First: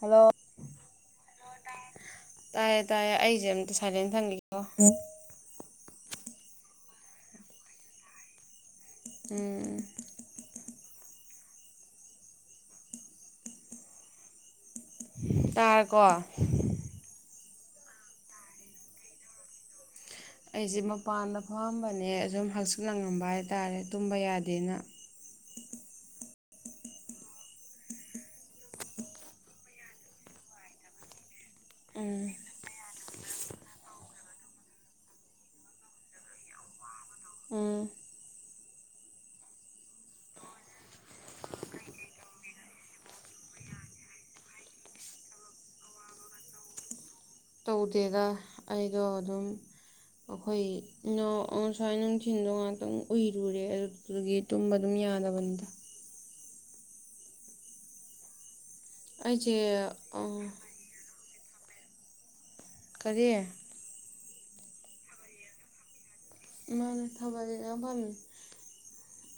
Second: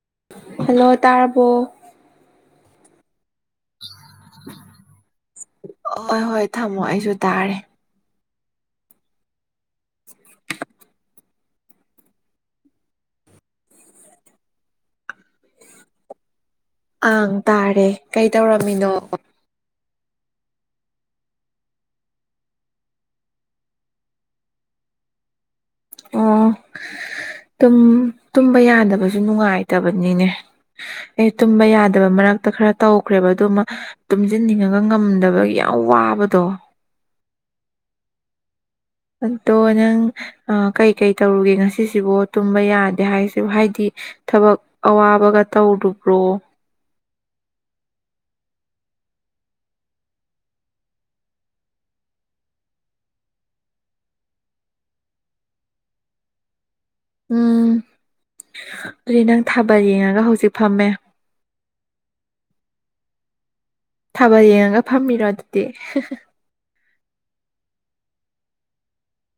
Hello hello ꯇꯥꯔꯕꯣ ꯇꯥꯏꯌꯦ ꯇꯥꯏꯌꯦ ꯑꯩꯁꯦ ꯑꯝꯇ ꯁꯥꯏꯂꯦꯟ ꯊꯝꯒꯦꯀꯣ ꯍꯣꯏ ꯍꯣꯏ ꯊꯝꯃꯣ ꯑꯩꯁꯨ ꯇꯥꯔꯦ ꯎꯝ ꯇꯔꯀꯣ ꯑꯪ ꯇꯥꯔꯦ ꯀꯩ ꯇꯧꯔꯝꯃꯤꯅꯣ ꯑꯩꯁꯦ ꯃꯄꯥꯟꯗ ꯐꯥꯝꯕꯅꯦ ꯑꯁꯨꯝ ꯍꯛꯆꯤꯠ ꯅꯥꯡꯉꯝꯕ ꯍꯥꯏꯇꯥꯔꯦ ꯇꯨꯝꯕ ꯌꯥꯗꯦꯅ [unintelligible] ꯑꯣ ꯇꯨꯝꯕ ꯌꯥꯗꯕꯁꯨ ꯅꯨꯡꯉꯥꯏꯇꯕꯅꯤꯅꯦ ꯑꯦ ꯇꯨꯝꯕ ꯌꯥꯗꯕ ꯎꯝ ꯃꯔꯛꯇ ꯈꯔ ꯇꯧꯈ꯭ꯔꯦꯕ ꯑꯗꯨꯃ ꯇꯨꯝꯁꯤꯟꯅꯤꯡꯉꯒ ꯉꯝꯗꯕꯒꯤ ꯌꯥꯝ ꯋꯥꯕꯗꯣ ꯎꯝ [unintelligible] ꯑꯗꯣ ꯅꯪ ꯀꯩꯀꯩ ꯇꯧꯔꯨꯒꯦ ꯉꯁꯤꯁꯤꯕꯣ ꯇꯨꯝꯕ ꯌꯥꯗꯦ ꯍꯥꯏꯁꯤ ꯍꯥꯏꯗꯤ ꯊꯕꯛ ꯑꯋꯥꯕꯒ ꯇꯧꯨꯕ꯭ꯔꯣ ꯇꯧꯗꯦꯒ ꯑꯩꯗꯣ ꯑꯗꯨꯝ ꯑꯩꯈꯣꯏ ꯁꯨꯃꯥꯏꯅ ꯅꯨꯡꯊꯤꯟꯗ ꯉꯥꯛꯇꯪ ꯎꯏꯔꯨꯔꯦ ꯑꯗꯨꯒꯤꯨꯝ ꯑꯗꯨꯝ ꯌꯥꯌꯥꯗ ꯃꯗ ꯎꯝ ꯑꯗꯨꯗꯤ ꯅꯪ ꯑꯩꯁꯦ ꯊꯥꯕꯜ ꯌꯦꯡꯉꯒ ꯍꯧꯖꯤꯛ ꯐꯝꯃꯦ ꯀꯔꯤ ꯊꯕꯜ ꯌꯦꯡꯉꯒ ꯐꯝꯃꯤꯔꯣ ꯑꯗꯨꯗꯤ ꯃꯥꯥꯟ ꯊꯥꯕ ꯂꯩꯅꯥ ꯐꯥꯝꯃꯤ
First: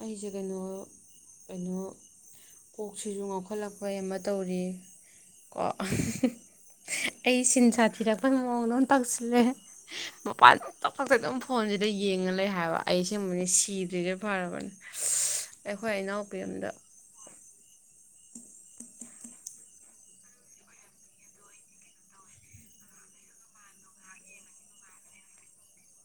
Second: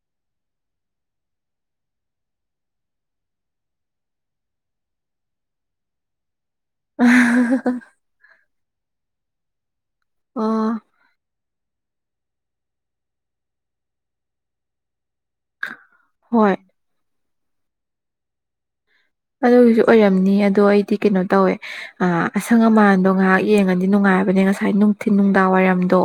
ꯑꯩꯁꯦ ꯀꯩꯅꯣ ꯀꯩꯅꯣ ꯀꯣꯛꯁꯤꯁꯨ ꯉꯥꯎꯈꯠꯂꯛꯄ ꯑꯃ ꯇꯧꯔꯤ ꯀꯣ ꯑꯩ ꯁꯤꯟꯁꯥ ꯊꯤꯔꯛꯄꯒꯤ ꯃꯑꯣꯡꯗ ꯑꯗꯨꯝ ꯇꯛꯁꯤꯜꯂꯦ ꯃꯄꯥꯟ ꯑꯣ ꯇꯛꯄꯁ ꯑꯗꯨꯝ ꯐꯣꯟꯁꯤꯗ ꯌꯦꯡꯉ ꯂꯩ ꯍꯥꯏꯕ ꯑꯩ ꯁꯤꯒꯨꯝꯕꯅꯤ ꯁꯤꯗ꯭ꯔꯤꯁꯩ ꯐꯔꯕꯅꯤ ꯑꯩꯈꯣꯏ ꯏꯅꯥꯎꯄꯤ ꯍꯣꯏ ꯑꯗ ꯑꯗꯨꯒꯤꯁꯨ ꯑꯣꯏꯔꯝꯅꯤ ꯑꯗꯣ ꯑꯩꯗꯤ ꯀꯩꯅꯣ ꯇꯧꯋꯦ ꯑꯁꯪ ꯑꯃꯥꯟꯗꯣ ꯉꯥꯏꯍꯥꯛ ꯌꯦꯡꯉꯗꯤ ꯅꯨꯡꯉꯥꯏ ꯍꯥꯏꯕꯅꯤ ꯉꯁꯥꯏ ꯅꯨꯡꯊꯤꯤꯟ ꯅꯨꯡꯗꯥꯡ ꯋꯥꯏꯔꯝꯗꯣ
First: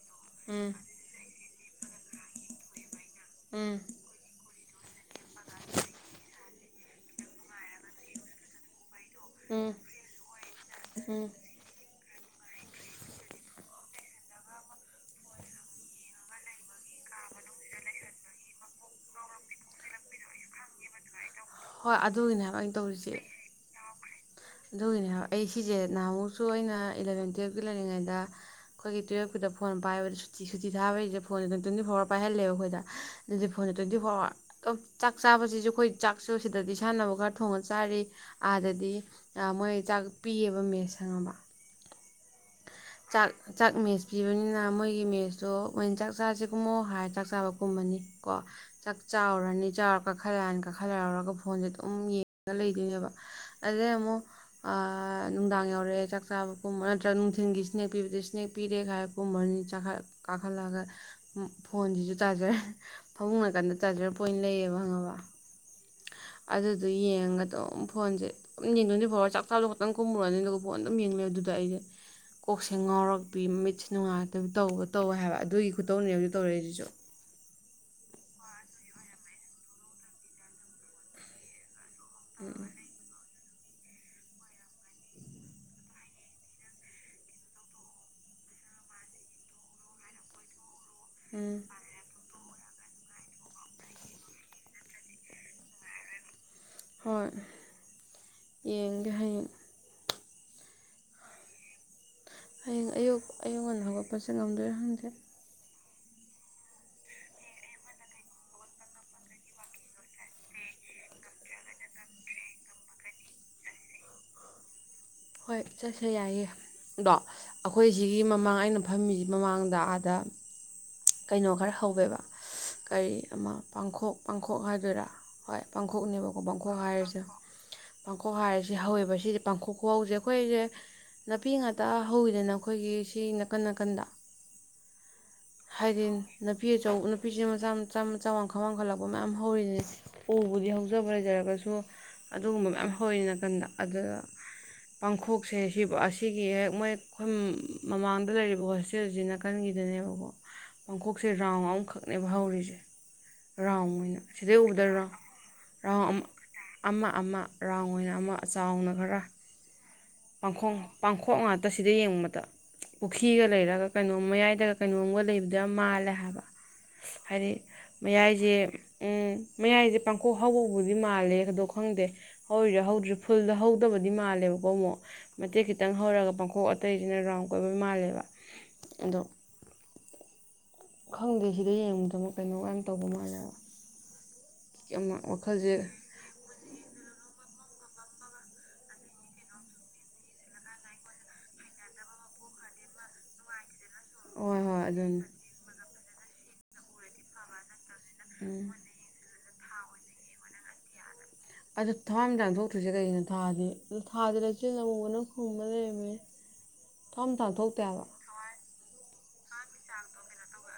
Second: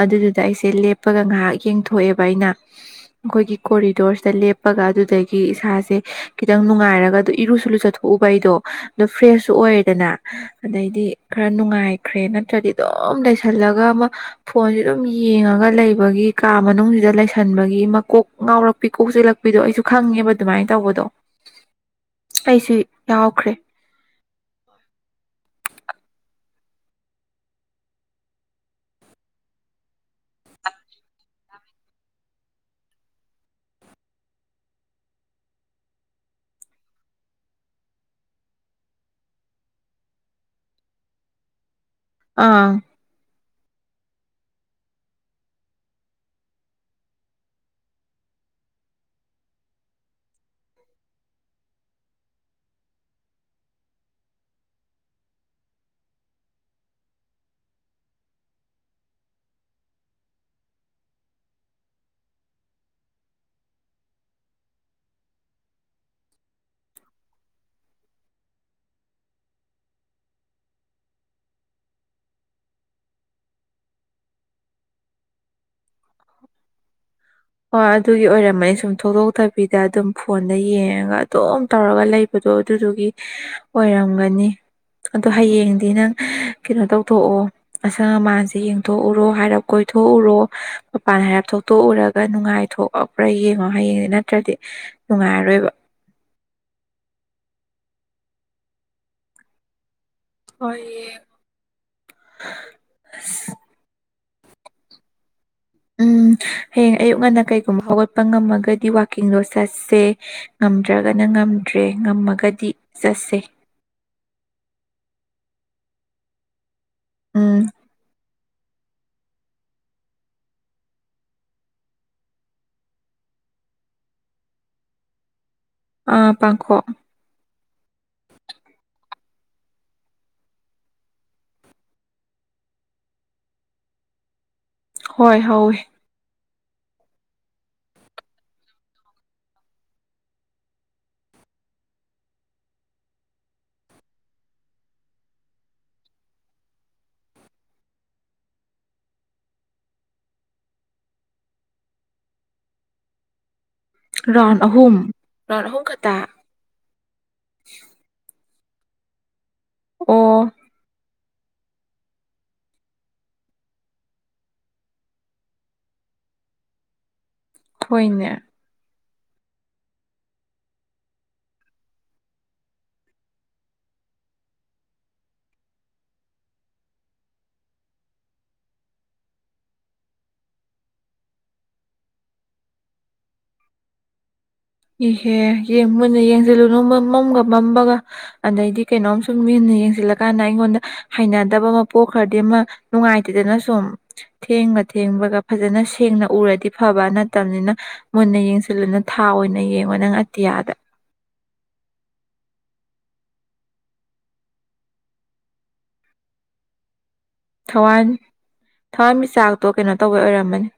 ꯑꯗꯨꯗꯨꯗ ꯑꯩꯁꯦ ꯎꯝ ꯂꯦꯞꯄꯒ ꯉꯥꯏꯍꯥꯛ ꯌꯦꯡꯊꯣꯛꯑꯦꯕ ꯑꯩꯅ ꯑꯩꯈꯣꯏꯒꯤ ꯎꯝ ꯀꯣꯔꯤꯗꯣꯔꯁꯇꯞ ꯀꯞꯄꯒ ꯑꯗꯨꯗꯒꯤ ꯏꯁꯥꯁꯦ ꯈꯤꯇꯪ ꯅꯨꯡꯉꯥꯏꯔꯒ ꯑꯗꯨ ꯏꯔꯨ ꯁꯂꯨ ꯆꯠꯊꯣꯛꯎꯕ ꯑꯩꯗꯣ ꯑꯗꯨꯗ ꯐ꯭ꯔꯦꯁꯁꯨ ꯎꯝ ꯑꯣꯏꯔꯦꯗꯅ ꯑꯗꯩꯗꯤ ꯎꯝ ꯈꯔ ꯅꯨꯡꯉꯥꯏ ꯈ꯭ꯔꯦ ꯅꯠꯇ꯭ꯔꯗꯤ ꯑꯗꯨꯝ ꯂꯩꯁꯜꯂꯒ ꯑꯃ ꯐꯣꯟꯁꯤꯦ ꯑꯗꯨꯝ ꯌꯦꯡꯉꯒ ꯂꯩꯕꯒꯤ ꯀꯥ ꯃꯅꯨꯡꯁꯤ ꯁꯤꯗ ꯂꯩꯁꯟꯕꯒꯤ ꯃꯀꯣꯛ ꯉꯥꯎꯔꯛꯄꯤ ꯀꯣꯛ ꯆꯜꯂꯛꯄꯤꯗꯣ ꯑꯩꯁꯨ ꯈꯪꯉꯦꯕ ꯑꯗꯨꯃꯥꯏꯅ ꯇꯧꯕꯗꯣ ꯍꯣꯏ ꯑꯗꯨꯒꯤꯅꯦ ꯍꯥꯏꯕ ꯑꯩꯁꯨ ꯑꯩꯅ ꯇꯧꯔꯤꯁꯦ ꯌꯥꯎꯈ꯭ꯔꯦ ꯑꯗꯨꯒꯤꯅꯦ ꯍꯥꯏꯕ ꯑꯩ ꯁꯤꯁꯦ ꯅꯍꯃꯨꯛ ꯁꯨ ꯑꯩꯅ ꯏꯂꯕꯦꯟ ꯇꯨꯌꯦꯜꯞꯀꯤ ꯂꯩꯔꯤꯉꯩꯗ ꯑꯩꯈꯣꯏꯒꯤ ꯇꯨꯌꯦꯦꯜꯞꯨꯗ ꯐꯣꯟ ꯄꯥꯏꯕꯗꯨꯤꯨꯤ ꯊꯥꯕꯁꯤꯩꯗ ꯐꯣꯟꯦ ꯇ꯭ꯋꯦꯟꯇꯤ ꯐꯣꯔ ꯑꯋꯥꯔ ꯄꯍꯂꯦꯕ ꯑꯩꯈꯣꯏꯗ ꯑꯗꯨꯗꯤ ꯐꯣꯟ ꯇ꯭ꯋꯦꯟ ꯐꯣꯔ ꯑꯋꯥ ꯆꯥꯛ ꯆꯥꯕꯁꯤꯁꯨ ꯑꯩꯈꯣꯏ ꯆꯥꯛ ꯆꯥꯛꯨ ꯁꯤꯗꯗꯤ ꯁꯥꯟꯅꯕ ꯈꯔ ꯊꯣꯡꯉ ꯆꯥꯔꯤ ꯑꯥꯗꯗꯤ ꯃꯣꯏ ꯆꯥꯛ ꯄꯤꯑꯕ ꯃꯦꯁ ꯇꯃ ꯑꯥ ꯆꯥꯛ ꯃꯦꯁ ꯄꯤꯕꯅꯤꯅ ꯃꯣꯏꯒꯤ ꯃꯦꯁꯇꯣ ꯃꯣꯏꯅ ꯆꯥꯛ ꯆꯥꯁꯦ ꯀꯨꯝꯃꯣ ꯍꯥꯏꯔ ꯆꯥꯛ ꯆꯥꯕ ꯀꯨꯝꯃꯅꯤ ꯀꯣ ꯆꯥꯛ ꯆꯥꯎꯔꯅꯤ ꯆꯥꯎꯔ ꯀꯥꯈꯠꯂꯅꯤ ꯀꯥꯈꯠꯂꯥꯎꯔꯒ ꯐꯣꯟꯁꯦ ꯑꯗꯨꯝ ꯌꯦꯡꯉꯒ ꯂꯩꯗꯣꯏꯅꯦꯕ ꯑꯗꯩ ꯑꯃꯨꯛ ꯅꯨꯡꯗꯥꯡ ꯌꯧꯔꯛꯑꯦ ꯆꯥꯛ ꯆꯥꯕ ꯀꯨꯝꯕꯠꯇ ꯅꯨꯡꯊꯤꯟꯒꯤ ꯏꯁꯅꯦꯛ ꯄꯤꯕꯗ ꯏꯁꯅꯦꯛ ꯄꯤꯔꯦꯒꯥꯏꯔ ꯄꯨꯝꯕꯅꯤ ꯀꯥꯈꯠꯂꯒ ꯐꯣꯟꯁꯤ ꯁꯤꯁꯨ ꯆꯥꯔꯖꯔ ꯐꯃꯨꯡ ꯅꯥꯀꯥꯟꯗ ꯆꯥꯔꯖꯔ ꯄꯣꯏꯟ ꯂꯩꯌꯦꯕ ꯈꯪꯉꯕ [inaudible] ꯑꯗꯨꯗ ꯌꯦꯡꯉꯒ ꯑꯗꯨꯝ ꯐꯣꯟꯁꯦꯝ ꯌꯦꯡꯗꯣꯏꯅꯤ ꯐꯥꯎ ꯆꯥꯛ ꯊꯥꯕꯗꯣ ꯈꯛꯇꯪ ꯀꯨꯝꯃꯨꯔꯅꯤ ꯑꯗꯨꯒ ꯐꯣꯟ ꯑꯗꯨꯝ ꯌꯦꯡꯉꯕ ꯑꯗꯨ ꯑꯗꯣ ꯑꯩꯁꯦ ꯀꯣꯛꯁꯦ ꯉꯥꯎꯔꯛꯄꯤ ꯃꯤꯠꯁ ꯅꯨꯡꯉꯥꯏꯔꯇꯕ ꯇꯧꯕ ꯇꯧꯋꯦ ꯍꯥꯏꯕ ꯑꯗꯨꯒꯤ ꯈꯨꯇꯧꯅꯦ ꯍꯧꯖꯤꯛ ꯇꯧꯔꯛꯏꯁꯤꯁꯨ ꯍꯣꯏ ꯑꯗꯨꯒꯤ ꯑꯣꯏꯔꯝꯃꯅꯤ ꯁꯨꯝ ꯊ ꯊꯣꯛꯗꯣꯛꯇꯕꯤꯗ ꯑꯗꯨꯝ ꯐꯣꯟꯗ ꯌꯦꯡꯉꯒ ꯑꯗꯨꯝ ꯇꯧꯔꯒ ꯂꯩꯕꯗꯣ ꯑꯗꯨꯗꯨꯒꯤ ꯑꯣꯏꯔꯝꯒꯅꯤ ꯑꯗꯣ ꯍꯌꯦꯡꯗꯤ ꯅꯪ ꯀꯩꯅꯣ ꯇꯧꯊꯣꯛꯑꯣ ꯑꯁꯪ ꯑꯃꯥꯟꯁꯦ ꯌꯦꯡꯊꯣꯛꯎꯔꯣ ꯍꯥꯏꯔꯞ ꯀꯣꯏ ꯀꯥꯏꯊꯣꯛꯎꯔꯣ ꯃꯄꯥꯟꯅ ꯍꯥꯏꯔꯞ ꯎꯝ ꯊꯣꯛꯇꯣꯛꯎꯔꯒ ꯅꯨꯡꯉꯥꯏꯊꯣꯛ ꯑꯣ ꯈꯔ ꯌꯦꯡꯉꯣ ꯍꯌꯦꯡꯗꯤ ꯅꯠꯇ꯭ꯔꯗꯤ ꯅꯨꯡꯉꯥꯏꯔꯔꯣꯏꯕ ꯍꯣꯏ ꯌꯦꯡꯒꯦ ꯍꯌꯦꯡ ꯍꯣꯏ ꯍꯌꯦꯡ ꯑꯌꯨꯛ ꯌꯦꯡꯉꯁꯤ꯫ ꯑꯌꯨꯛ ꯉꯟꯅ ꯍꯧꯒꯠꯄꯁꯦ ꯉꯝꯗꯣꯏꯔ ꯈꯪꯗꯦ ꯎꯝ ꯎ ꯍꯌꯦꯡ ꯑꯌꯨꯛ ꯉꯟꯅ ꯀꯩꯒꯨꯝꯕ ꯍꯧꯒꯠꯄ ꯉꯝꯃꯒꯗꯤ ꯋꯥꯋꯥꯛꯀꯤꯡꯗꯣ ꯆꯠꯁꯦ ꯉꯝꯗ꯭ꯔꯒꯅ ꯉꯝꯗ꯭ꯔꯦ ꯉꯝꯃꯒꯗꯤ ꯆꯠꯁꯦ ꯍꯣꯏ ꯆꯠꯁ ꯌꯥꯏꯌꯦ ꯑꯗꯣ ꯎꯝ ꯑꯩꯈꯣꯏꯁꯤꯒꯤ ꯃꯃꯥꯡ ꯑꯩꯅ ꯐꯝꯃꯤꯁꯤ ꯃꯃꯥꯡꯗ ꯑꯥꯗ ꯀꯩꯅꯣ ꯈꯔ ꯍꯧꯋꯦꯕ ꯀꯔꯤ ꯑꯃ ꯄꯥꯡꯈꯣꯛ ꯄꯥꯡꯈꯣꯛ ꯍꯥꯏꯗꯣꯏꯔꯥ ꯍꯣꯏ ꯄꯥꯡꯈꯣꯛꯅꯦꯕꯀꯣ ꯄꯥꯡꯈꯣꯛ ꯍꯥꯏꯔꯤꯁꯦ ꯄꯥꯡꯈꯣꯛ ꯍꯥꯏꯔꯤꯁꯤ ꯍꯧꯋꯦꯕꯁꯤ ꯄꯥꯡꯈꯣꯈ ꯦꯈꯣꯏ ꯍꯖꯦ ꯅꯥꯄꯤ ꯉꯥꯛꯇ ꯍꯧꯋꯤꯗꯅ ꯑꯩꯈꯣꯏꯒꯤ ꯁꯤ ꯅꯥꯀꯟ ꯅꯥꯀꯟꯗ ꯍꯣꯏ ꯍꯋꯦ ꯅꯨꯄꯤ ꯑꯆ ꯅꯨꯄꯤꯁꯤꯦ ꯃꯆꯥ ꯃꯆꯥ ꯃꯆꯥ ꯋꯥꯡꯈꯜ ꯋꯥꯡꯈꯠꯂꯛꯄ ꯃꯌꯥꯝ ꯍꯧꯔꯤꯁꯅꯦ ꯎꯕꯨꯗꯤ ꯍꯧꯖꯕ꯭ꯔ ꯍꯥꯏꯖꯔ ꯁꯨ ꯑꯗꯨꯒꯨꯝꯕ ꯃꯌꯥꯝ ꯍꯧꯋ ꯅꯥꯀꯟꯗ ꯑꯗꯨꯗ ꯄꯥꯡꯊꯣꯛꯁꯦ ꯑꯁꯤꯒꯤ ꯍꯦꯛ ꯃꯣꯏꯈꯣꯏ ꯃꯃꯥꯡꯗ ꯂꯩꯔꯤꯕ ꯍꯣꯁꯇꯦꯜꯁꯤꯅ ꯀꯟꯒꯤ ꯁꯤꯗꯅꯦꯕꯀꯣ ꯄꯥꯡꯈꯣꯛꯁꯦ ꯔꯥꯎꯟ ꯑꯃꯈꯛꯅꯦꯕ ꯍꯧꯔꯤꯁꯦ ꯔꯥꯎꯟ ꯑꯣꯏꯅ ꯔꯥꯎꯟ ꯁꯤꯗꯩ ꯎꯗ ꯑꯍꯨꯝ ꯔꯥꯎ ꯑꯍꯨꯝ ꯈꯛꯇ ꯔꯥꯎꯟ ꯑꯃ ꯑꯃ ꯔꯥꯎꯟ ꯑꯣꯏꯅ ꯑꯃ ꯑ ꯆꯥꯎꯅ ꯑꯣ ꯈꯔꯈꯣꯛ ꯄꯥꯡꯈꯣꯛ ꯉꯥꯛꯇ ꯁꯤꯗ ꯌꯦꯡꯨꯕꯗ ꯄꯨꯈ꯭ꯔꯤꯒ ꯂꯩꯔꯒ ꯀꯩꯅꯣꯝ ꯃꯌꯥꯏꯗꯒ ꯀꯩꯅꯣꯝꯒ ꯂꯩꯕꯗ ꯌꯥꯝ ꯃꯥꯜꯂꯦ ꯍꯥꯏꯕ ꯍꯥꯏꯗꯤ ꯍꯣꯏꯅꯦ ꯃꯌꯥꯏꯁꯦ ꯎꯝ [inaudible] ꯃꯌꯥꯏꯁꯦ ꯄꯥꯡꯈꯣꯛ ꯍꯧꯕꯗꯤ ꯃꯥꯜꯂꯦ ꯍꯥꯏꯗꯣ ꯈꯪꯗꯦ ꯍꯧꯦ ꯍꯧꯗ꯭ꯥ ꯐꯨꯜꯗ ꯍꯧꯗꯕꯗꯤ ꯃꯥꯜꯂꯦꯕꯀꯣ ꯑꯃꯨꯛ ꯃꯇꯦꯛ ꯈꯤꯇꯪ ꯍꯧꯔꯒ ꯄꯥꯡꯈꯣꯛ ꯑꯇꯩꯁꯤꯅ ꯔꯥꯎꯟ ꯀꯣꯏꯕ ꯃꯥꯜꯂꯦꯕ ꯑꯗꯣ [unintelligible] ꯈꯪꯗꯦ ꯁꯤꯗ ꯌꯦꯡꯕꯨꯗꯕ ꯀꯩꯅꯣ ꯀ ꯇꯧꯕ ꯃꯥꯜꯂꯦꯕ ꯑꯃ ꯏꯍꯦ ꯋꯥꯈꯜꯁꯦ ꯌꯦ ꯃꯅꯦ ꯌꯦ ꯜꯂꯨ ꯃꯝꯒ ꯃꯃꯒ ꯑꯗꯩꯗꯤ ꯀꯩꯅꯣꯝ ꯁꯨꯝ ꯃꯤꯅ ꯌꯦꯡꯁꯤꯜꯂꯀꯥꯟꯗ ꯑꯩꯉꯣꯟꯗ ꯍꯥꯏꯅ ꯗꯕ ꯑꯃ ꯄꯣꯛꯈ꯭ꯔꯗꯤ ꯑꯃ ꯅꯨꯡꯉꯥꯏꯇꯦꯗꯅ ꯁꯨꯝ ꯍꯣꯏ ꯊꯦꯡꯕ ꯍꯣꯏ ꯑꯗꯨꯅꯤ ꯊꯦꯡꯕꯒ ꯐꯖꯅ ꯁꯦꯡꯅ ꯎꯔꯗꯤ ꯐꯕ ꯅꯠꯇꯕꯅꯤꯅ ꯃꯨꯟꯅ ꯌꯦꯡꯁꯤꯜꯂꯨꯅ ꯊꯥ ꯑꯣꯏꯅ ꯌꯦꯡꯉꯣ ꯅꯪ ꯑꯇꯤꯌꯥꯗ ꯑꯗ ꯊꯋꯥ ꯑꯃ ꯆꯥꯡꯊꯣꯛꯇ꯭ꯔꯤꯁꯦ ꯀꯩꯒꯤꯅꯣ ꯊꯥꯗꯤ ꯊꯥꯗꯤꯆꯦ ꯅ ꯑꯃꯨꯅꯪ ꯈꯨꯝꯕ ꯂꯩꯔꯝꯃꯦ [inaudible] ꯊꯝ ꯇꯥꯟ ꯊꯣꯛꯣꯛꯇꯦꯕ ꯊꯋꯥꯟ ꯊꯋꯥꯟꯃꯤꯆꯥꯛꯇꯣ ꯀꯩꯅꯣ ꯇꯧꯕꯩ ꯑꯣꯏꯔꯝꯃꯅꯤ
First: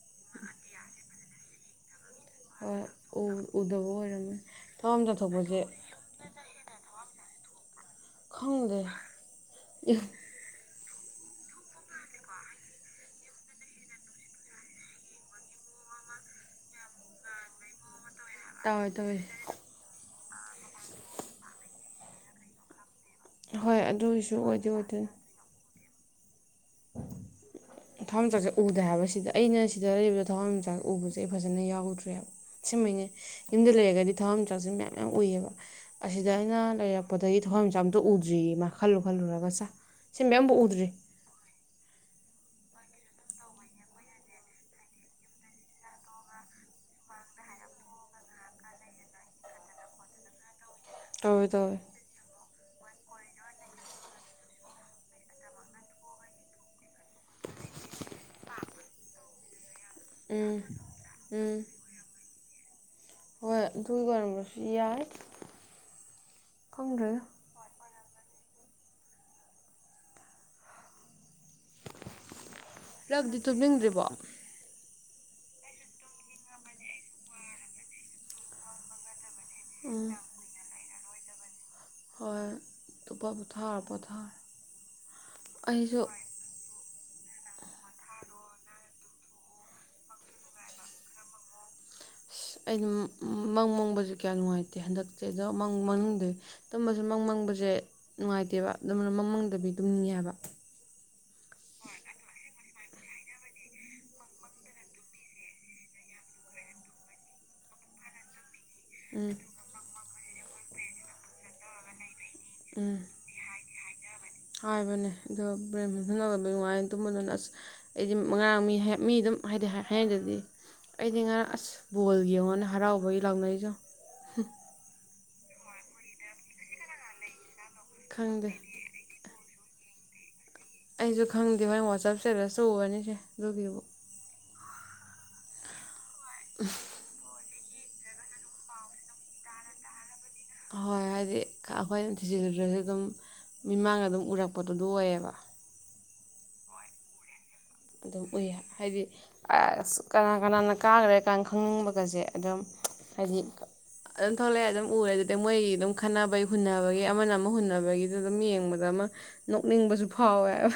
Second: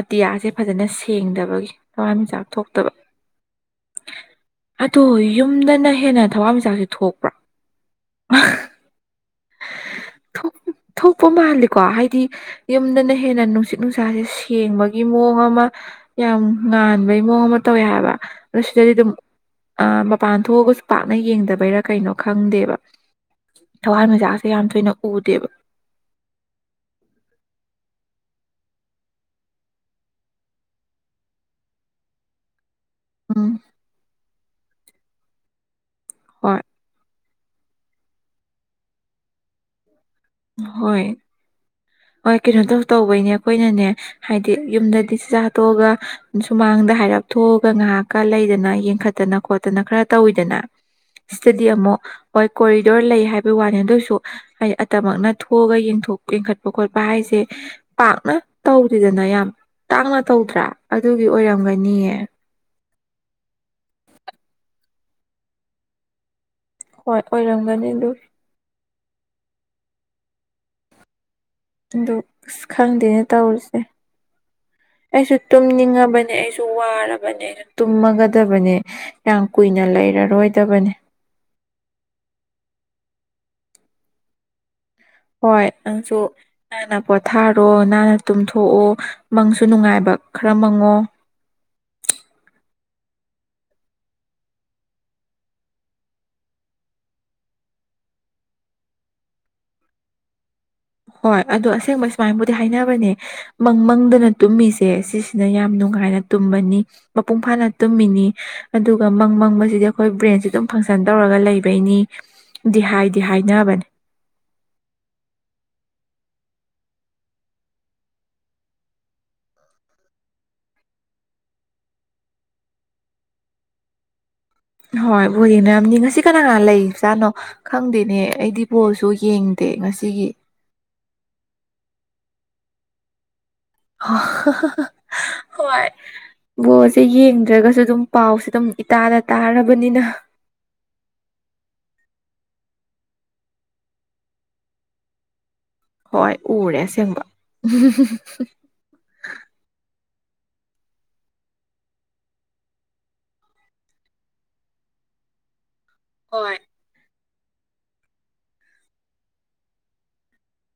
ꯑꯇꯤꯌꯥꯁꯦ ꯐꯖꯅ ꯁꯦꯡꯗꯕꯒꯤ ꯊꯋꯥꯟꯃꯤꯆꯥꯛ ꯍꯣꯏ ꯊꯣꯛꯇꯕ ꯎ ꯎꯗꯕ ꯑꯣꯏꯔꯝꯃꯦ ꯊꯕꯛ ꯑꯗꯣ ꯑꯃ ꯆꯥꯊꯣꯛꯄꯁꯦ ꯌꯨꯝꯗꯅ ꯍꯦꯟꯅ ꯊꯋꯥꯟꯃꯤꯆꯥꯛꯁꯦ ꯊꯣꯛ ꯈꯣꯡꯒꯦ ꯊꯣꯛꯄ ꯃꯥꯜꯂꯤꯀꯣ ꯍꯥꯏꯗꯤ ꯌꯨꯝꯗꯅ ꯍꯦꯟꯅ ꯅꯨꯡꯁꯤꯠ ꯅꯨꯡꯁꯥꯁꯦ ꯁꯦꯡꯕꯒꯤ ꯃꯑꯣꯡ ꯑꯃ ꯌꯥꯝ ꯉꯥꯟꯕꯩ ꯃꯑꯣꯡ ꯑꯃ ꯇꯧꯋꯦ ꯍꯥꯏꯕ ꯑꯗꯣ ꯇꯧꯋꯦ ꯁꯤꯗꯗꯤ ꯑꯗꯨꯝ ꯇꯧꯋꯦ ꯑ ꯃꯄꯥꯟ ꯊꯣꯛꯑꯒꯁꯨ ꯄꯥꯛꯅ ꯌꯦꯡꯗꯕꯩꯔꯥ ꯀꯩꯅꯣ ꯈꯪꯗꯦꯕ ꯍꯣꯏ ꯑꯗꯨ ꯃꯥꯥꯁꯦ ꯌꯥꯝ ꯊꯣꯏꯅ ꯎꯗꯦꯕ [unintelligible] ꯊꯋꯥꯟ ꯃꯆꯥꯛꯁꯦ ꯎꯗ ꯍꯥꯏꯕꯁꯤꯗ ꯑꯩꯅ ꯁꯤꯗ ꯂꯩꯔꯤꯕꯗ ꯊꯋꯥꯟꯃꯤꯆꯥꯛꯁꯦ ꯎꯕꯁꯦ ꯑꯩ ꯐꯖꯅ ꯌꯥꯎꯗ꯭ꯔꯦꯕ ꯁꯤꯃꯅꯦ ꯎꯝ ꯌꯨꯝꯗ ꯂꯩꯔꯒꯗꯤ ꯊꯋꯥ ꯃꯆꯥꯛꯁꯤ ꯃꯌꯥꯝ ꯌꯥꯝ ꯎꯏꯌꯦꯕ ꯑꯁꯤꯗ ꯑꯩꯅ ꯍꯣꯏ ꯂꯩꯔꯛꯄꯗꯒꯤ ꯊꯋꯥꯟ ꯃꯆꯥ ꯑꯝꯇ ꯎꯗ꯭ꯔꯤꯌꯦ ꯃꯥ ꯈꯜꯂꯨ ꯈꯜꯂꯨꯔꯒ ꯆ ꯁꯤ ꯃꯌꯥꯝꯕꯨ ꯎꯗ꯭ꯔꯤ ꯍꯣꯏ ꯍꯣꯏ ꯀꯩꯅꯣ ꯇꯧ ꯇꯧꯕꯩꯅꯦ ꯑꯩꯈꯣꯏꯅꯅꯦ ꯍꯥꯏꯗꯤ ꯌꯨꯝꯗꯗꯤ ꯆꯤꯖꯥꯛꯇꯣꯛꯑꯒ ꯁꯨꯃꯥꯡꯗ ꯍꯥꯏꯔꯛꯄ ꯀꯊꯣꯛꯑꯒ ꯉꯥꯏꯍꯥꯛꯀ ꯂꯩꯗꯅ ꯌꯦꯡꯈꯠꯇꯅ ꯈꯣꯠꯇꯅ ꯈꯔ ꯇꯧꯋꯤꯗꯅ ꯇꯧꯋꯦ ꯏꯁꯇꯗꯤ ꯇꯧꯋꯦ ꯑꯃꯨꯛ ꯍꯣꯏ ꯀꯣꯔꯤꯗꯣꯔ ꯂꯩ ꯍꯥꯏꯕꯒꯤ ꯋꯥꯅꯤ ꯑꯗꯨ ꯑꯣꯏꯁꯨ ꯍꯥꯏ ꯗꯃꯛꯅ ꯊꯣꯛꯑꯒ ꯌꯦꯡꯈꯠꯄ ꯈꯣꯠꯄ ꯍꯥꯏꯁꯦ ꯄꯥꯛꯅ ꯇꯧꯗꯗꯅ ꯌꯥꯝ ꯇꯥꯛꯅ ꯎꯝ ꯇꯧꯗ꯭ꯔꯥ ꯑꯗꯨꯒꯤ ꯎꯝ ꯑꯣꯏꯔꯝꯒꯅꯤꯌꯦ ꯍꯣꯏ ꯑꯗꯨꯒꯤ ꯑꯣꯏꯔꯝꯕꯁꯨ ꯌꯥꯏ ꯍꯣꯏ ꯈꯪꯗ꯭ꯔꯦꯗ ꯑꯣꯏꯔꯝꯒꯅꯤ ꯑꯗꯨ ꯑ ꯑꯁ ꯈꯪꯗꯦꯅꯦ ꯂꯛꯗꯤ ꯇꯧꯎꯔꯤꯁꯦ ꯇꯨꯝꯅꯤꯡꯗ꯭ꯔꯤꯕꯣ ꯑꯩꯁꯨ ꯇꯨꯝꯅꯤꯡꯉꯕꯅꯦ ꯑꯩꯁꯨ ꯋꯥꯔꯕꯅꯦ ꯑꯩꯁꯨ ꯇꯨꯝꯃꯒꯗꯕꯅꯦ ꯌꯥꯝ ꯀꯨꯏꯅ ꯂꯩꯔꯔꯣꯏꯗꯕꯅꯤ ꯍ ꯇꯨꯞꯄ ꯄꯊꯥ ꯄꯊꯥ ꯍꯣꯏ ꯑꯁꯨ ꯄꯣꯊꯥꯔꯣ ꯅꯥꯟꯅ ꯇꯨꯝꯊꯣꯛꯑꯣ ꯃꯪꯁꯨ ꯅꯨꯡꯉꯥꯏꯕ ꯈꯔ ꯃꯪꯉꯣ ꯑꯩꯅ ꯃꯪ ꯃꯪꯕꯁꯦ ꯀꯌꯥ ꯅꯨꯡꯉꯥꯏꯇꯦ ꯍꯟꯗꯛꯇꯤ ꯑꯗꯣ ꯃꯪ ꯃꯪꯗꯦ ꯇꯨꯝꯝꯕꯁꯦ ꯃꯪ ꯃꯪꯕꯁꯦ ꯦ ꯅꯨꯡꯉꯥꯏꯇꯦꯕ ꯑꯗꯨꯅ ꯃꯃꯥꯡꯗꯕꯤ ꯑꯗꯨꯝꯅꯤꯉꯦ ꯍꯥꯏꯕ ꯍꯣꯏ ꯑꯗꯣ ꯑꯁꯦꯡꯕ ꯁꯨꯃꯥꯏꯅꯕꯨꯗꯤ ꯍꯥꯏꯅꯕꯅꯦ ꯃꯪꯗꯅ ꯇꯨꯝꯁꯦ ꯁꯤꯁꯤꯅ ꯌꯥꯝ ꯅꯨꯡꯉꯥꯏꯅ ꯇꯨꯝꯅꯤ ꯃꯄꯨꯡ ꯐꯥꯅ ꯇꯨꯝꯃꯤꯅꯤ ꯑꯗꯨꯒ ꯃꯪ ꯎꯝ ꯃꯪꯕꯁꯤꯗꯤ ꯑꯩꯈꯣꯏ ꯕ꯭ꯔꯦꯟꯁꯦ ꯑꯗꯨꯝ ꯐꯪꯁꯟ ꯇꯧꯔꯒ ꯂꯩꯕꯩꯅꯤ ꯎꯝ ꯍꯥꯏꯕꯅꯦ ꯑꯗꯨ ꯊꯪꯅ ꯅꯨꯡꯉꯥꯏ ꯇꯨꯝꯕꯗꯨꯅ ꯑꯁ ꯑꯩꯗꯤ ꯉꯉꯥꯡ ꯃꯤ ꯃꯤ ꯑꯗꯨꯝ ꯍꯥꯏꯗꯤ ꯍꯌꯦꯡꯗ꯭ꯔꯗꯤ ꯑꯩꯗꯤ ꯉꯔꯥꯡ ꯑꯁ ꯕꯣꯜ ꯌꯦꯡꯉꯣꯅꯦ ꯍꯔꯥꯎꯕꯒꯤ ꯂꯥꯎꯅꯔꯤꯁꯨ ꯍꯣꯏ ꯕꯣ ꯌꯦꯡꯅꯌꯥꯝꯅꯤ ꯉꯁꯤ ꯀꯅꯥ ꯀꯅꯥ ꯂꯩꯖꯥꯠꯅꯣ ꯈꯪꯗꯦꯅꯦ ꯈꯪꯗꯦ ꯑꯩꯗꯤ ꯕꯣꯁꯨ ꯌꯦꯡ ꯇꯦ ꯉꯁꯤꯒꯤ ꯑꯩꯁꯨ ꯈꯪꯗꯦ ꯍꯣꯏ ꯋꯥꯆꯞꯁꯦ ꯔ ꯁ ꯎꯔꯅꯤꯁꯦ ꯑꯗꯨꯒꯤꯕꯨ ꯑꯣ ꯍꯣꯏ ꯕꯣꯁꯦ ꯌꯦꯡꯗ꯭ꯔꯒꯁꯨ ꯑꯗꯨꯝ ꯄꯥꯎꯁꯦ ꯑꯗꯨꯝ ꯏꯇꯥꯗ ꯇꯥꯔꯕꯅꯤꯅ ꯍꯣꯏ ꯍꯥꯏꯗꯤ ꯑꯩꯈꯣꯏꯅ ꯊꯤꯖꯤꯗꯁꯨ ꯑꯗꯨꯝ ꯃꯤꯃꯥꯡꯅ ꯑꯗꯨꯝ ꯎꯔꯛꯄꯗꯨꯗ ꯑꯣꯏꯌꯦꯕ ꯍꯣꯏ ꯎꯔꯦ ꯑꯁꯦꯡꯕ ꯑꯗꯨꯝ ꯎꯏꯌꯦ ꯍꯥꯏꯗꯤ ꯀꯅꯥ ꯀꯅꯥꯅ ꯀꯥꯈ꯭ꯔꯦ ꯀꯥꯏꯅ ꯈꯪꯅꯤꯡꯕꯒꯁꯦ ꯑꯗꯨꯝ ꯍꯥꯏꯗꯤ ꯑꯗꯨꯝ ꯊꯣꯛꯂꯛꯑꯦ ꯑꯗꯨꯝ ꯎꯔꯦ ꯑꯗꯨꯗꯤ ꯃꯣꯏꯒꯤ ꯑꯗꯨꯝ ꯈꯟꯅꯅꯕꯩ ꯍꯣꯏ ꯍꯨꯟꯅꯕꯒꯤ ꯑꯃꯅ ꯑꯃ ꯍꯨꯟꯅꯕꯒꯤꯗꯨ ꯑꯗꯨꯝ ꯌꯦꯡꯕꯗ ꯑꯃ ꯅꯣꯛꯅꯤꯡꯕꯁꯨ ꯐꯥꯎꯋꯦꯕ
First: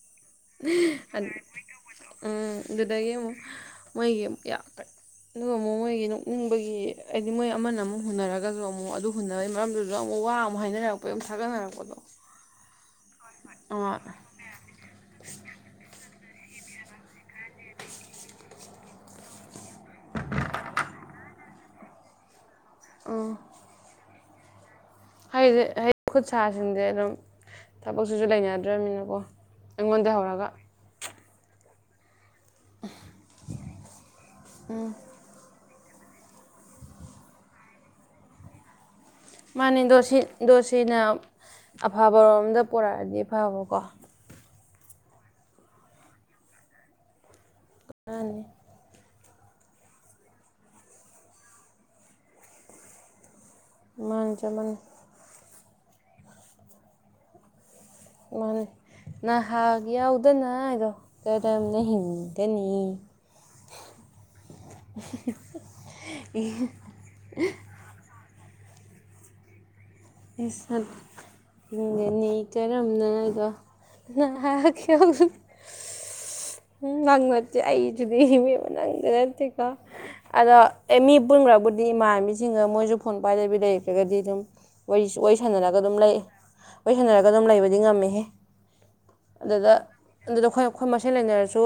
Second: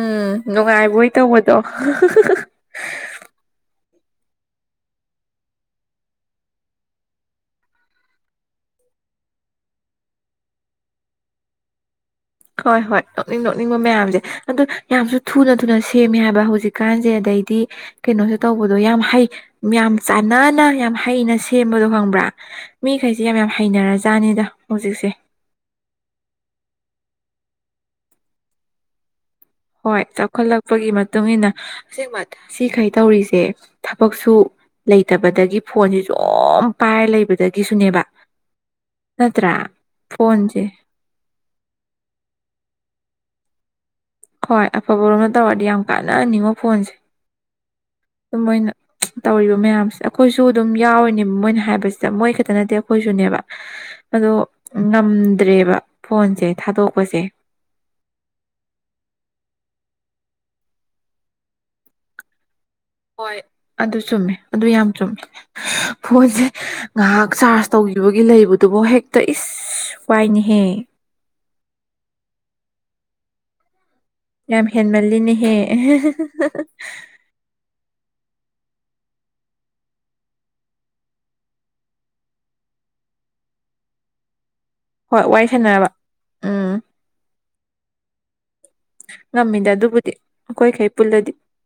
ꯎꯝ ꯅꯨꯡꯉꯥꯏꯕꯣꯏ ꯇꯧꯕꯗꯣ ꯎꯝ ꯑꯗꯨꯗꯗꯒꯤ ꯃꯣꯏꯒꯤ ꯌꯥ ꯑꯗꯨꯒ ꯑꯃꯨꯛ ꯃꯣꯏꯒꯤ ꯅꯣꯛꯅꯤꯡꯕꯒꯤ ꯍꯥꯏꯗꯤ ꯃꯣꯏ ꯑꯃꯅ ꯑꯃꯨꯛ ꯍꯨꯟꯅꯔꯒꯁꯨ ꯑꯃꯨꯛ ꯑꯗꯨ ꯍꯨꯟꯅꯕꯩ ꯃꯔꯝꯗꯨꯁꯨ ꯑꯃꯨꯛ ꯋꯥ ꯑꯃ ꯍꯥꯏꯅꯔꯛꯄ ꯑꯗꯨꯝ ꯊꯥꯒꯠꯅꯔꯛꯄꯗꯣ ꯍꯣꯏ ꯍꯣꯏ ꯅꯣꯛꯅꯤꯡ ꯅꯣꯛꯅꯤꯡꯕ ꯑꯃ ꯃꯌꯥꯝꯁꯦ ꯑꯗꯨꯣ ꯌꯥꯝꯁꯨ ꯊꯨꯅ ꯊꯨꯅ ꯁꯦꯝꯃꯦ ꯍꯥꯏꯕ ꯍꯧꯖꯤꯛꯀꯥꯟꯁꯦ ꯑꯗꯩꯗꯤ ꯀꯩꯅꯣꯁꯨ ꯇꯧꯕꯗꯣ ꯌꯥꯝ ꯍꯩ ꯌꯥꯝ ꯆꯥꯟꯅꯅ ꯌꯥꯝ ꯍꯩꯅꯩꯅ ꯁꯦꯝꯕꯗꯣ ꯈꯪꯕ꯭ꯔꯥ ꯃꯤꯈꯩꯁꯤꯦ ꯌꯥꯝ ꯌꯥꯝ ꯍꯩꯅꯔ ꯖꯥꯠꯅꯤꯗ ꯍꯗꯤꯗꯤ ꯈꯨꯠ ꯁꯥꯁꯤꯡꯁꯦ ꯑꯗꯨꯝ ꯊꯕꯛꯁꯤꯁꯨ ꯂꯩꯅꯗ꯭ꯔꯃꯤꯅꯀꯣ ꯍꯣꯏ ꯆꯥꯎꯈꯠꯂꯛꯄꯒꯤ ꯃꯇꯨꯡ ꯃꯇꯨꯡꯏꯟꯅ ꯁꯤꯈꯩ ꯇꯧꯔꯤꯁꯦ ꯊꯕꯛꯁꯨ ꯂꯩꯇꯕꯗꯒꯤ ꯐꯣꯟꯁꯤꯁꯨ ꯄꯥꯏꯔ ꯂꯩꯕꯗꯒꯤꯁꯨꯅꯦꯕ ꯅꯠꯇ꯭ꯔꯥ ꯃꯥꯅꯦ ꯑꯗꯣ ꯁꯤ ꯑꯗꯣ ꯐꯣꯟꯁꯦ ꯁꯤꯅ ꯑꯐꯕꯔꯣꯝꯗ ꯄꯨꯣꯔꯛꯑꯗꯤ ꯐꯕꯀꯣ ꯍꯣꯏ ꯑꯐꯕꯔꯣꯝꯅ ꯇꯧꯔꯗꯤ ꯌꯥꯝ ꯀꯥꯟꯅꯍꯟꯅꯤꯡꯉꯣ ꯐꯣꯟꯁꯦ ꯃꯥꯅꯤ ꯑꯗꯨꯝ ꯃꯣꯏꯅ ꯇꯧꯔꯤꯕ ꯃꯌꯥꯝꯁꯦ ꯑꯩꯈꯣꯏꯁꯨ ꯑꯗꯨꯝ ꯌꯥꯎꯔꯤꯅꯦꯕ ꯃꯣꯏꯅ ꯍꯥꯏꯕꯁꯤꯗ ꯃꯣꯏ ꯈꯛꯇ ꯅꯠꯇꯦ ꯑꯩꯈꯣꯏꯁꯨꯅꯦꯕ ꯑꯗꯣ ꯃꯥꯅꯤ ꯆꯞ ꯃꯥꯅꯤ ꯉꯝꯗ꯭ꯔꯦꯕ ꯐꯣꯟꯁꯦ ꯊꯥꯗꯣꯛꯄꯁꯦ ꯃꯥꯅꯦ ꯅꯍꯥ ꯌꯥꯎꯗꯅ ꯍꯥꯏꯗꯣ ꯀꯔꯝꯅ ꯍꯤꯡꯒꯅꯤ ꯍꯣꯏ ꯑꯗꯨ ꯆꯨꯝꯃꯦ ꯑꯗꯨ ꯌꯥꯝ ꯆꯨꯝꯃꯦ ꯐꯣꯟꯁꯦ ꯉꯥꯏꯍꯥꯛ ꯆꯥꯔꯖ ꯇꯧꯒ ꯕꯒꯤ ꯂꯩꯕꯗꯨꯕꯨ ꯍꯦꯛꯇ ꯏꯁ ꯋꯥꯏꯅꯦꯍꯦ ꯑꯩꯁ ꯍꯤꯡꯒꯅꯤ ꯀꯔꯝꯅꯒ ꯌꯥꯝ ꯍꯦꯟꯃꯜꯂꯤꯅꯦꯍꯦ ꯎ ꯉꯪꯉꯠꯇꯦ ꯑꯩ ꯁꯤꯗꯤ ꯃꯤ ꯑꯃ ꯅꯪꯗꯤ ꯅꯠꯇꯦꯀꯣ ꯑꯗꯣ ꯑꯦ ꯃꯤ ꯄꯨꯟꯈ꯭ꯔꯕꯨꯗꯤ ꯏꯃꯥꯟꯅꯕꯤꯁꯤꯡꯒ ꯃꯣꯏꯁꯨ ꯐꯣꯟ ꯄꯥꯏ ꯂꯩꯕꯤ ꯂꯩꯏꯒꯗꯤ ꯑꯗꯨꯝ ꯍꯣꯏ ꯋꯥꯔꯤ ꯁꯥꯟꯅꯔꯒ ꯁꯥꯟꯅꯔꯕ ꯑꯗꯨꯝ ꯂꯩ ꯎꯝ ꯋꯥꯔꯤ ꯁꯅꯔꯒ ꯑꯗꯨꯝ ꯂꯩꯕꯗꯤ ꯉꯝꯃꯦꯍꯦ ꯉꯝꯗ ꯑꯗꯨꯗ ꯑꯗꯨꯗꯨꯕꯨꯗꯤ ꯑꯗꯨꯗ ꯑꯩꯈꯣꯏ ꯑꯩꯈꯣꯏ ꯃꯁꯦꯜ ꯂꯩꯅꯔꯁꯨ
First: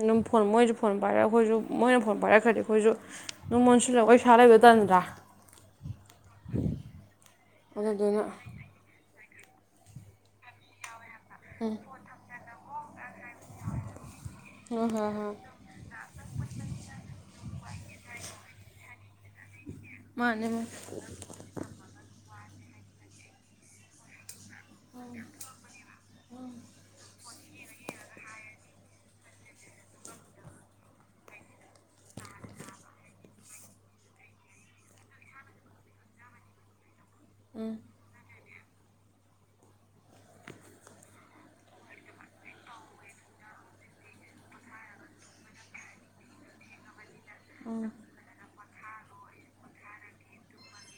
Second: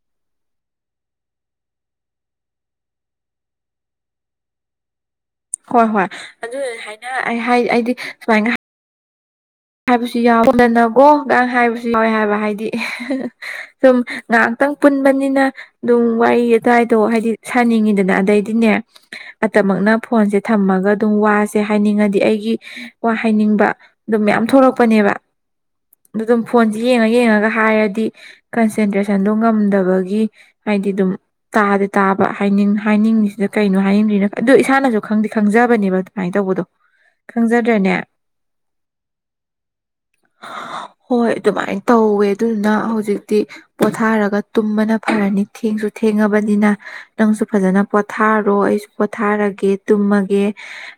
ꯑꯗꯨꯝ ꯐꯣꯟ ꯃꯣꯏꯁꯨ ꯐꯣꯟ ꯄꯥꯏꯔꯒ ꯑꯩꯈꯣꯏꯁꯨ ꯃꯣꯏꯅ ꯐꯣꯟ ꯄꯥꯏꯔꯛꯈ꯭ꯔꯗꯤ ꯑꯩꯈꯣꯏꯁꯨ ꯅꯨꯡꯉꯣꯟꯁꯨꯂ ꯋꯥꯔꯤ ꯏꯁꯥ ꯂꯩꯕ ꯇꯅꯤꯗ꯭ꯔꯥ ꯍꯣꯏ ꯍꯣꯏ ꯑꯗꯨ ꯍꯥꯏꯅ ꯑꯩ ꯍꯥꯏ ꯑꯩꯗꯤ ꯑꯗꯨꯗꯨꯅ ꯁꯨꯃꯥꯏꯅ ꯍꯥꯏꯕꯁꯨ ꯌꯥꯎꯋꯦꯗꯅꯀꯣ ꯥꯡ ꯍꯥꯏꯕꯁꯨ ꯌꯥꯎꯋꯦ ꯍꯥꯏꯕ ꯍꯥꯏꯗꯤ ꯁꯨꯝ ꯉꯥꯏꯍꯥꯛꯇꯪ ꯍꯣꯏ ꯍꯣꯏ ꯍꯣꯏ ꯄꯨꯟꯕꯅꯤꯅ ꯑꯗꯨꯝ ꯋꯥꯔꯤ ꯑꯇꯥꯏꯏꯗꯣ ꯍꯥꯏꯗꯤ ꯁꯥꯅꯤꯡꯉꯤꯗꯅ ꯑꯗꯩꯗꯤꯅꯦ ꯗꯃꯛꯅ ꯐꯣꯟꯁꯦ ꯃꯥꯅꯦ ꯃꯥꯅꯦ ꯊꯝꯃꯒ ꯑꯗꯨꯝ ꯋꯥꯁꯦ ꯍꯥꯏꯅꯤꯡꯉꯗꯤ ꯑꯩꯒꯤ ꯋꯥ ꯍꯥꯏꯅꯤꯡꯕ ꯑꯗꯨꯝ ꯃꯌꯥꯝ ꯊꯣꯔꯛꯄꯅꯦꯕ ꯑꯗꯨ ꯑꯗꯨꯝ ꯐꯣꯟꯁꯦ ꯌꯦꯡꯉ ꯌꯦꯡꯉꯒ ꯍꯥꯏꯔꯗꯤ ꯀꯟꯁꯦꯟꯇ꯭ꯔꯦꯁꯟꯗꯣ ꯉꯝꯗꯕꯒꯤ ꯍꯥꯏꯗꯤ ꯑꯗꯨꯝ ꯇꯥꯗꯦ ꯇꯥꯕ ꯍꯥꯏ ꯍꯥꯏꯅꯤꯡ ꯍꯥꯏꯅꯤꯡꯉꯤꯁꯤꯗ ꯀꯩꯅꯣ ꯍꯥꯏꯅꯤꯡꯗ꯭ꯔꯤꯅꯣ ꯑꯗꯨꯣ ꯏꯁꯥꯅꯁꯨ ꯈꯪꯗꯤ ꯈꯪꯖꯕꯅꯦꯕ ꯑꯗꯨꯃꯥꯏꯅ ꯇꯧꯕꯗꯣ ꯈꯪꯖꯗ꯭ꯔꯦꯅꯦ ꯑ ꯍꯣꯏ ꯑꯗꯨꯃꯥꯏꯅ ꯇꯧꯋꯦ ꯑꯗꯨꯗꯨꯅ ꯍꯧꯖꯤꯛꯇꯤ ꯄꯣꯊꯥꯔꯒ ꯇꯨꯝꯕꯅ ꯐꯔꯅꯤ ꯊꯦꯡꯁꯨ ꯊꯦꯡꯉꯕꯅꯤꯅ ꯅꯪ ꯐꯖ ꯄꯣꯊꯔ ꯄꯣꯊꯥꯔꯒꯦ ꯇꯨꯝꯃꯒꯦ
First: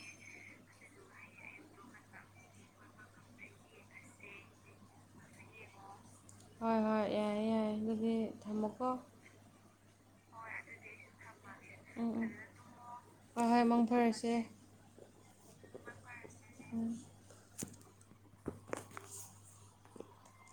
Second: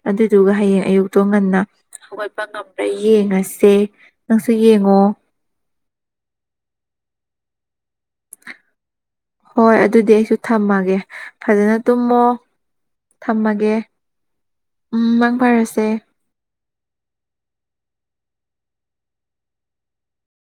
ꯑꯗꯨꯗꯨꯒ ꯍꯌꯦꯡ ꯑꯌꯨꯛꯇꯣ ꯉꯟꯅ ꯍꯧꯒꯠꯄ ꯑꯩ ꯌꯦꯡꯉꯁꯦ ꯅꯪꯁꯨ ꯌꯦꯡꯉꯣ ꯍꯣꯏ ꯍꯣꯏ ꯌꯥꯏ ꯌꯥꯏꯦ ꯑꯗꯨꯗꯤ ꯊꯝꯃꯣꯀꯣ ꯍꯣꯏ ꯑꯗꯨꯗꯤ ꯑꯩꯁꯨ ꯊꯝꯃꯒꯦ ꯐꯖꯅ ꯇꯨꯝꯃꯣ ꯍꯣꯏ ꯍꯣꯏ ꯊꯝꯃꯒꯦ ꯃꯡ ꯐꯔꯁꯦ ꯎꯝ ꯃꯥꯛꯚꯔꯁꯦ ꯎꯝ